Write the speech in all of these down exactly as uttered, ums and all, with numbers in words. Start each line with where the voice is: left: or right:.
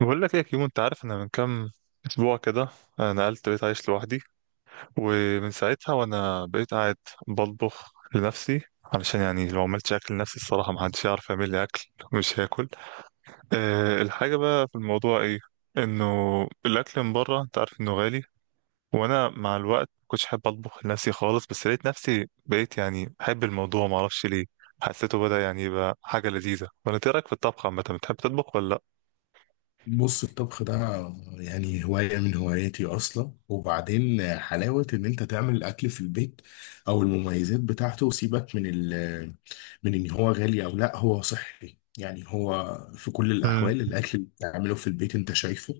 right: بقول لك ايه يا كيمو، انت عارف انا من كام اسبوع كده، آه، نقلت بقيت عايش لوحدي. ومن ساعتها وانا بقيت قاعد بطبخ لنفسي، علشان يعني لو عملتش اكل لنفسي الصراحه ما حدش يعرف يعمل لي اكل مش هاكل. أه الحاجه بقى في الموضوع ايه؟ انه الاكل من بره انت عارف انه غالي. وانا مع الوقت ما كنتش حابب اطبخ لنفسي خالص، بس لقيت نفسي بقيت يعني بحب الموضوع ما اعرفش ليه. حسيته بدأ يعني يبقى حاجه لذيذه. ولا إنت إيه رايك في الطبخ عامه؟ بتحب تطبخ ولا لا؟
left: بص، الطبخ ده يعني هواية من هواياتي أصلا. وبعدين حلاوة إن أنت تعمل الأكل في البيت أو المميزات بتاعته، وسيبك من ال من إن هو غالي أو لأ، هو صحي يعني. هو في كل الأحوال الأكل اللي بتعمله في البيت أنت شايفه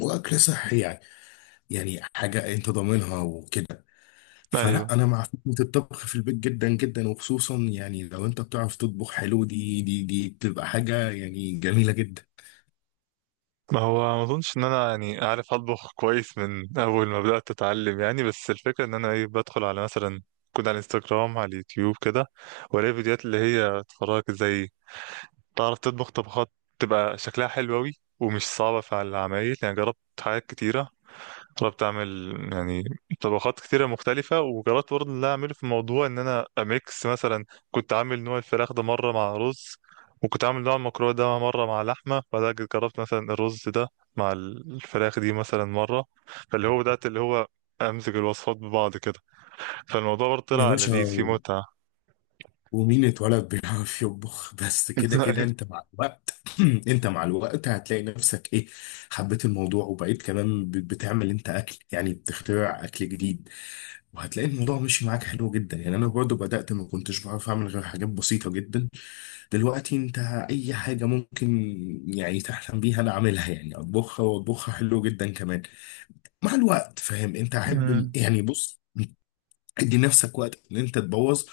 left: وأكل صحي يعني، يعني حاجة أنت ضامنها وكده.
right: امم
left: فلأ، أنا مع فكرة الطبخ في البيت جدا جدا، وخصوصا يعني لو أنت بتعرف تطبخ حلو، دي دي دي بتبقى حاجة يعني جميلة جدا.
right: ما هو ما اظنش ان انا يعني عارف اطبخ كويس من اول ما بدات اتعلم يعني، بس الفكره ان انا ايه، بدخل على مثلا كود على الانستجرام على اليوتيوب كده، والاقي فيديوهات اللي هي تفرجك ازاي تعرف تطبخ طبخات تبقى شكلها حلو قوي ومش صعبه في العمايل. يعني جربت حاجات كتيره، طلبت اعمل يعني طبخات كتيرة مختلفة، وجربت برضه اللي اعمله في موضوع ان انا اميكس. مثلا كنت عامل نوع الفراخ ده مرة مع رز، وكنت عامل نوع المكرونة ده مرة مع لحمة، بعدها جيت جربت مثلا الرز ده مع الفراخ دي مثلا مرة. فاللي هو بدأت اللي هو امزج الوصفات ببعض كده. فالموضوع برضه
left: يا
right: طلع
left: باشا،
right: لذيذ فيه متعة.
left: ومين اتولد بيعرف يطبخ؟ بس كده كده انت مع الوقت. انت مع الوقت هتلاقي نفسك ايه، حبيت الموضوع، وبقيت كمان بت- بتعمل انت اكل، يعني بتخترع اكل جديد. وهتلاقي الموضوع مشي معاك حلو جدا يعني. انا برضو بدأت ما كنتش بعرف اعمل غير حاجات بسيطة جدا، دلوقتي انت اي حاجة ممكن يعني تحلم بيها انا اعملها، يعني اطبخها واطبخها حلو جدا كمان مع الوقت. فاهم؟ انت احب يعني، بص، ادي نفسك وقت ان انت تبوظ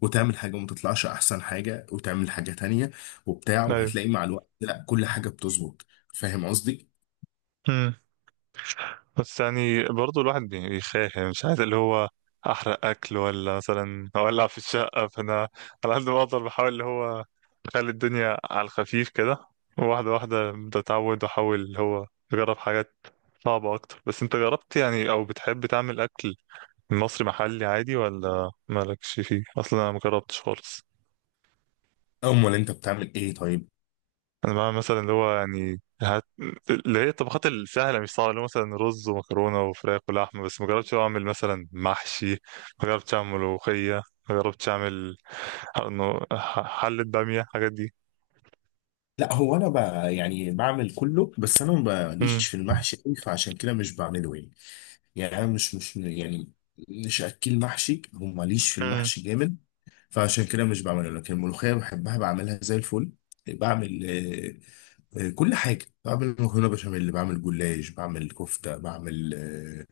left: وتعمل حاجة وما تطلعش احسن حاجة، وتعمل حاجة تانية وبتاع،
right: ايوه أمم.
left: وهتلاقي مع الوقت لا، كل حاجة بتظبط. فاهم قصدي؟
right: ايوه، بس يعني برضو الواحد بي- بيخاف، يعني مش عايز اللي هو احرق اكل ولا مثلا اولع في الشقه. فانا على قد ما اقدر بحاول اللي هو اخلي الدنيا على الخفيف كده، واحده واحده ببدا اتعود واحاول اللي هو اجرب حاجات صعبه اكتر. بس انت جربت يعني او بتحب تعمل اكل مصري محلي عادي ولا مالكش فيه اصلا؟ انا مجربتش خالص.
left: امال انت بتعمل ايه طيب؟
right: انا بقى مثلا اللي هو يعني هت... اللي هي الطبخات السهله مش صعبه، اللي هو مثلا رز ومكرونه وفراخ ولحمه، بس ما جربتش أوي اعمل مثلا محشي، ما جربتش اعمل ملوخيه، ما جربتش اعمل ح- إنه ح- حله باميه، الحاجات دي.
left: لا هو انا ب... يعني بعمل كله، بس انا
right: امم.
left: ماليش في المحشي قوي، فعشان كده مش بعمله يعني. يعني انا مش مش يعني مش اكل محشي، وماليش في
right: امم.
left: المحشي جامد، فعشان كده مش بعمله. لكن الملوخية بحبها، بعملها زي الفل. بعمل آه، كل حاجة، بعمل مكرونة بشاميل، بعمل جلاش، بعمل كفتة، بعمل آه،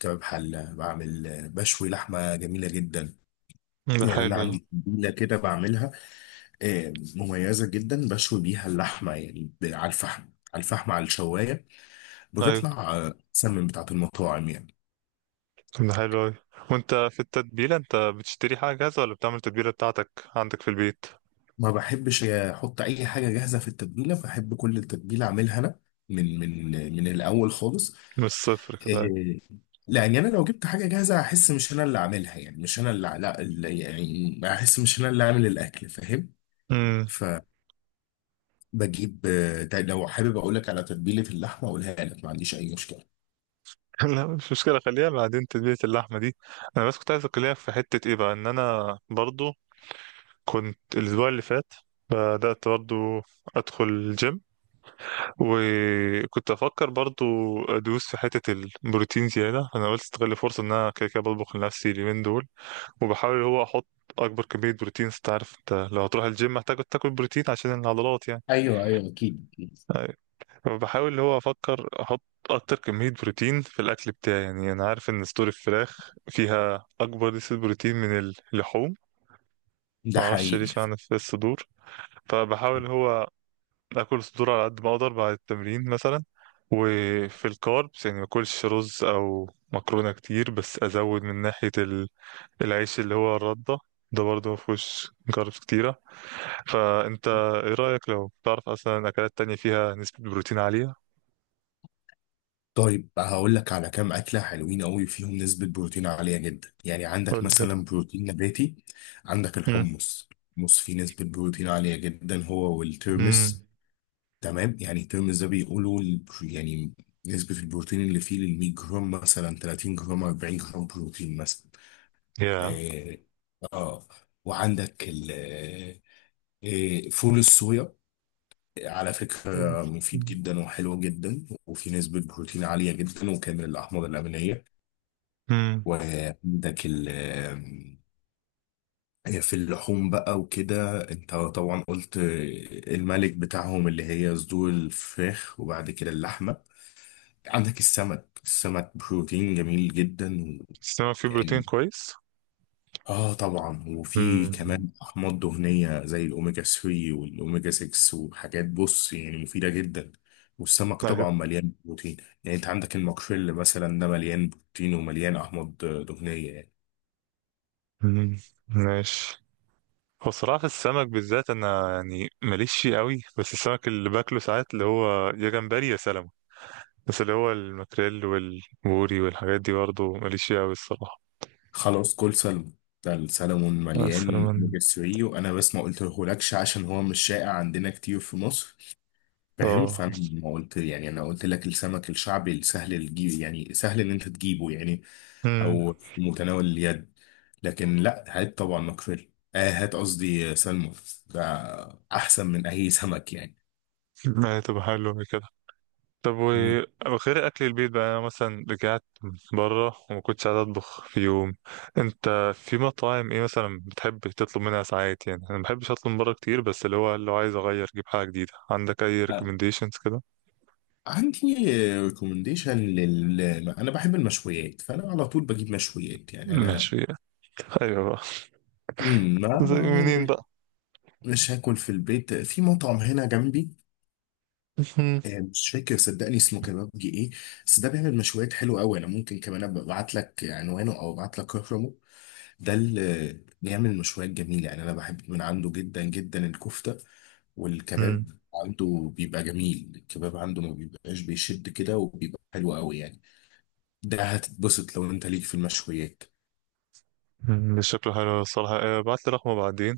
left: كباب حلة، بعمل آه، بشوي لحمة جميلة جدا.
right: ده
left: يعني
right: حلو
left: أنا
right: ده.
left: عندي تتبيلة كده بعملها، آه، مميزة جدا، بشوي بيها اللحمة يعني، ب- على الفحم، على الفحم، على الشواية.
right: ايوه،
left: بتطلع آه، أحسن من بتاعة المطاعم يعني.
right: ده حلو اوي. وانت في التتبيله، انت بتشتري حاجه جاهزه ولا بتعمل التتبيله بتاعتك عندك في البيت؟
left: ما بحبش أحط أي حاجة جاهزة في التتبيلة، بحب كل التتبيلة أعملها أنا من من آه، من الأول خالص.
right: من الصفر كده أيوة.
left: إيه، لان انا لو جبت حاجه جاهزه هحس مش انا اللي عاملها، يعني مش انا اللي، لا، اللي يعني هحس مش انا اللي عامل الاكل. فاهم؟
right: امم.
left: فبجيب، آه، ده لو حابب اقول لك على تتبيله اللحمه اقولها لك، ما عنديش اي مشكله.
right: لا مش مشكلة، خليها بعدين تتبيلة اللحمة دي. أنا بس كنت عايز أكلمك في حتة إيه بقى. إن أنا برضو كنت الأسبوع اللي فات بدأت برضو أدخل الجيم، وكنت أفكر برضو أدوس في حتة البروتين زيادة. أنا قلت استغل الفرصة إن أنا كده كده بطبخ لنفسي اليومين دول، وبحاول اللي هو أحط أكبر كمية بروتين. أنت عارف أنت لو هتروح الجيم محتاج تاكل بروتين عشان العضلات يعني.
left: ايوه ايوه، اكيد اكيد.
right: أيوة. فبحاول اللي هو أفكر أحط أكتر كمية بروتين في الأكل بتاعي، يعني أنا عارف إن صدور الفراخ فيها أكبر نسبة بروتين من اللحوم.
left: ده
right: معرفش
left: حقيقي.
right: ليش معنى في الصدور. فبحاول هو باكل صدور على قد ما اقدر بعد التمرين مثلا. وفي الكاربس يعني ما اكلش رز او مكرونه كتير، بس ازود من ناحيه ال- العيش اللي هو الرده، ده برضه ما فيهوش كاربس كتيره. فانت ايه رايك لو تعرف اصلا اكلات تانية فيها نسبه بروتين عاليه؟
left: طيب هقول لك على كام اكله حلوين قوي فيهم نسبه بروتين عاليه جدا. يعني عندك
right: قول لي كده.
left: مثلا بروتين نباتي، عندك
right: امم.
left: الحمص، الحمص فيه نسبه بروتين عاليه جدا، هو
right: امم.
left: والترمس. تمام؟ يعني الترمز ده بيقولوا ال- يعني نسبة البروتين اللي فيه لل مية جرام مثلا تلاتين جرام اربعين جرام بروتين مثلا.
right: يا.
left: اه. آه. وعندك ال آه، آه، فول الصويا على فكرة، مفيد جدا وحلو جدا، وفي نسبة بروتين عالية جدا وكامل الأحماض الأمينية.
right: امم.
left: وعندك ال آه، في اللحوم بقى وكده، انت طبعا قلت آه، الملك بتاعهم اللي هي صدور الفراخ، وبعد كده اللحمة. عندك السمك، السمك بروتين جميل جدا
right: السمك فيه بروتين
left: يعني.
right: كويس.
left: اه طبعا، وفي
right: امم.
left: كمان احماض دهنيه زي الاوميجا تلاتة والاوميجا ستة وحاجات، بص، يعني مفيده جدا. والسمك طبعا
right: ايوه.
left: مليان بروتين يعني. انت عندك الماكريل مثلا، ده مليان بروتين ومليان احماض دهنيه يعني.
right: امم. ماشي. هو الصراحة في السمك بالذات أنا يعني ماليش فيه قوي، بس السمك اللي باكله ساعات اللي هو يا جمبري يا سلمون، بس اللي هو الماكريل والبوري والحاجات دي برضه ماليش فيه قوي الصراحة.
left: خلاص، كل سلمون، ده السلمون
right: آه،
left: مليان
right: السلمون.
left: اوميجا تلاتة، وانا بس ما قلتهولكش عشان هو مش شائع عندنا كتير في مصر. فاهم؟
right: اه
left: فانا
right: بس-
left: ما قلت يعني، انا قلت لك السمك الشعبي السهل الجي، يعني سهل ان انت تجيبه يعني،
right: امم
left: او في متناول اليد. لكن لا، هات طبعا مكفر، آه، هات قصدي سلمون، ده احسن من اي سمك يعني.
right: ما هي تبقى حلوة كده. طب
left: مم.
right: وغير أكل البيت بقى، أنا مثلا رجعت بره وما كنتش قاعد أطبخ في يوم. أنت في مطاعم إيه مثلا بتحب تطلب منها ساعات؟ يعني أنا ما بحبش أطلب من بره كتير، بس اللي هو لو عايز أغير أجيب حاجة جديدة، عندك أي
left: آه،
right: ريكومنديشنز كده؟
left: عندي ريكومنديشن لل، انا بحب المشويات، فانا على طول بجيب مشويات يعني. انا
right: ماشي. ايوه بقى.
left: مم، ما
right: زي منين بقى.
left: مش هاكل في البيت، في مطعم هنا جنبي،
right: مم.
left: آه، مش فاكر صدقني اسمه كبابجي ايه، بس ده بيعمل مشويات حلوه قوي. انا ممكن كمان ابقى ابعت لك عنوانه او ابعت لك رقمه. ده اللي بيعمل مشويات جميله يعني، انا بحب من عنده جدا جدا الكفته
right: مم.
left: والكباب. عنده بيبقى جميل، الكباب عنده ما بيبقاش بيشد كده، وبيبقى حلو قوي يعني. ده هتتبسط لو انت ليك في المشويات.
right: مم. مش شكله حلو الصراحة. آه، بعت لي رقمه بعدين.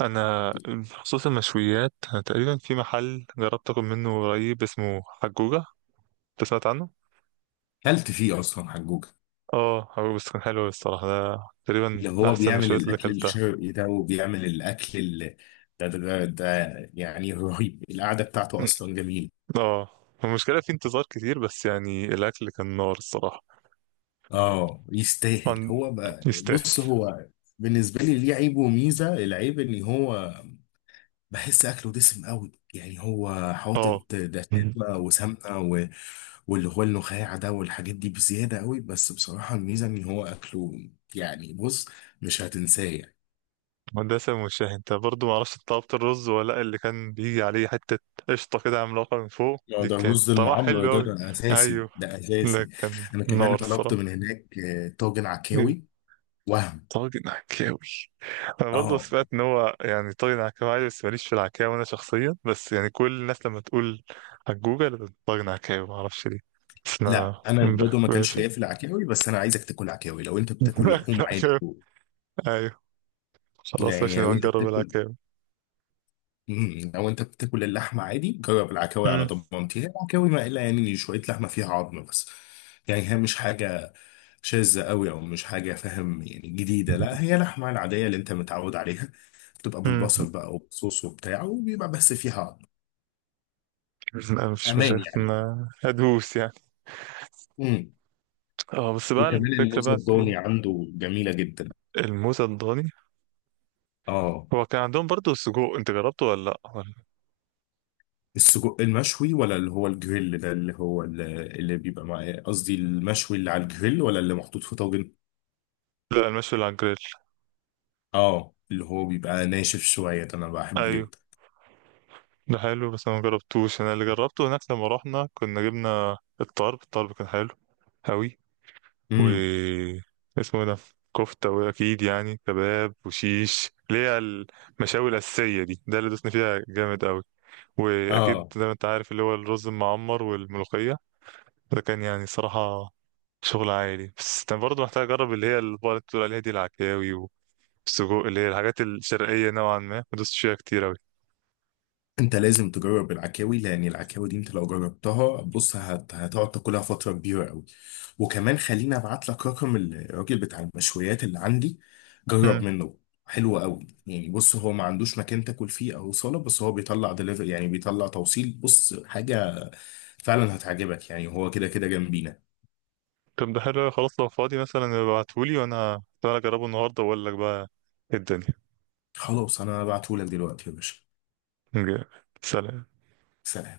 right: أنا بخصوص المشويات، أنا تقريبا في محل جربت أكل منه قريب اسمه حجوجة. أنت سمعت عنه؟
left: كلت فيه اصلا حجوجة؟
right: اه هو بس كان حلو الصراحة ده، تقريبا
left: اللي
right: من
left: هو
right: أحسن
left: بيعمل
right: المشويات اللي
left: الاكل
right: أكلتها.
left: الشرقي ده، وبيعمل الاكل ال- ده ده ده ده يعني رهيب، القعده بتاعته
right: مم.
left: اصلا جميله.
right: اه. المشكلة في انتظار كتير بس، يعني الأكل كان نار الصراحة.
left: اه، يستاهل.
right: طبعاً
left: هو بقى
right: يستاهل.
left: بص، هو بالنسبه لي ليه عيب وميزه. العيب ان هو بحس اكله دسم قوي يعني، هو
right: اه
left: حاطط دسامه وسمنه و- واللي هو النخاع ده والحاجات دي بزياده قوي. بس بصراحه الميزه ان هو اكله يعني بص، مش هتنساه يعني.
right: مدرسة المشاهي. انت برضو معرفش انت طلبت الرز ولا لأ؟ اللي كان بيجي عليه حتة قشطة كده عملاقة من فوق
left: آه،
right: دي
left: ده
right: كانت
left: رز
right: طعمها
left: المعمر،
right: حلو
left: ده
right: أوي.
left: ده اساسي،
right: أيوه،
left: ده
right: ده
left: اساسي.
right: كان
left: انا كمان
right: نار
left: طلبت
right: الصراحة.
left: من هناك آه، طاجن
right: ايه؟
left: عكاوي، وهم
right: طاجن عكاوي. أنا برضو
left: اه.
right: سمعت إن هو يعني طاجن عكاوي عادي، بس ماليش في العكاوي أنا شخصيا، بس يعني كل الناس لما تقول على جوجل بتقول طاجن عكاوي معرفش ليه، بس
left: لا
right: أنا
left: انا
right: ب-
left: برضه ما كانش
right: باشا.
left: ليا في العكاوي، بس انا عايزك تاكل عكاوي لو انت بتاكل لحوم عادي.
right: العكاوي. أيوه،
left: لا
right: خلاص ماشي،
left: يعني، لو
right: نبقى
left: انت
right: نجرب
left: بتاكل
right: العكاوي.
left: مم، لو انت بتاكل اللحمه عادي، جرب العكاوي على
right: امم.
left: ضمانتي. هي العكاوي ما الا يعني شويه لحمه فيها عظم بس، يعني هي مش حاجه شاذه قوي او مش حاجه، فاهم يعني، جديده. لا، هي لحمه العاديه اللي انت متعود عليها، بتبقى
right: امم.
left: بالبصل بقى وبصوص وبتاع، وبيبقى بس فيها عظم.
right: لا مفيش
left: امان
right: مشاكل
left: يعني.
right: أنا هدوس يعني.
left: امم
right: اه بس بقى
left: وكمان
right: الفكرة
left: الموز
right: بقى في
left: الضاني
right: ايه؟
left: عنده جميله جدا.
right: الموزة الضاني.
left: اه،
right: هو كان عندهم برضو السجق، انت جربته ولا لا ولا-
left: السجق المشوي ولا اللي هو الجريل ده، اللي هو اللي, اللي بيبقى مع، قصدي المشوي اللي على الجريل، ولا اللي محطوط في طاجن؟
right: لا، المشوي اللي على الجريل.
left: اه، اللي هو بيبقى ناشف شوية ده، انا بحبه
right: ايوه،
left: جدا.
right: ده حلو بس انا ما جربتوش. انا اللي جربته هناك لما رحنا كنا جبنا الطرب الطرب كان حلو أوي. و
left: امم
right: اسمه إيه ده، كفتة وأكيد يعني كباب وشيش، اللي هي المشاوي الأساسية دي، ده اللي دوسنا فيها جامد أوي. وأكيد
left: اه،
right: زي ما أنت عارف اللي هو الرز المعمر والملوخية. فكان يعني صراحة شغل عائلي. بس كان برضه محتاج أجرب اللي هي البقرة اللي بقولك بتقول عليها دي العكاوي، والسجق اللي هي الحاجات الشرقية نوعا ما دوست فيها كتير أوي.
left: انت لازم تجرب العكاوي، لان العكاوي دي انت لو جربتها بص هت... هتقعد تاكلها فترة كبيرة قوي. وكمان خليني ابعت لك رقم الراجل بتاع المشويات اللي عندي، جرب
right: مم.
left: منه. حلو قوي يعني، بص، هو ما عندوش مكان تاكل فيه او صاله، بس هو بيطلع دليفري يعني، بيطلع توصيل. بص حاجه، فعلا هتعجبك يعني، هو كده كده جنبينا.
right: طب ده حلو أوي، خلاص لو فاضي مثلا ابعتهولي، وأنا تعالى أجربه النهاردة وأقول لك بقى إيه الدنيا.
left: خلاص، انا هبعتهولك دلوقتي يا باشا.
right: جامد. سلام.
left: سلام.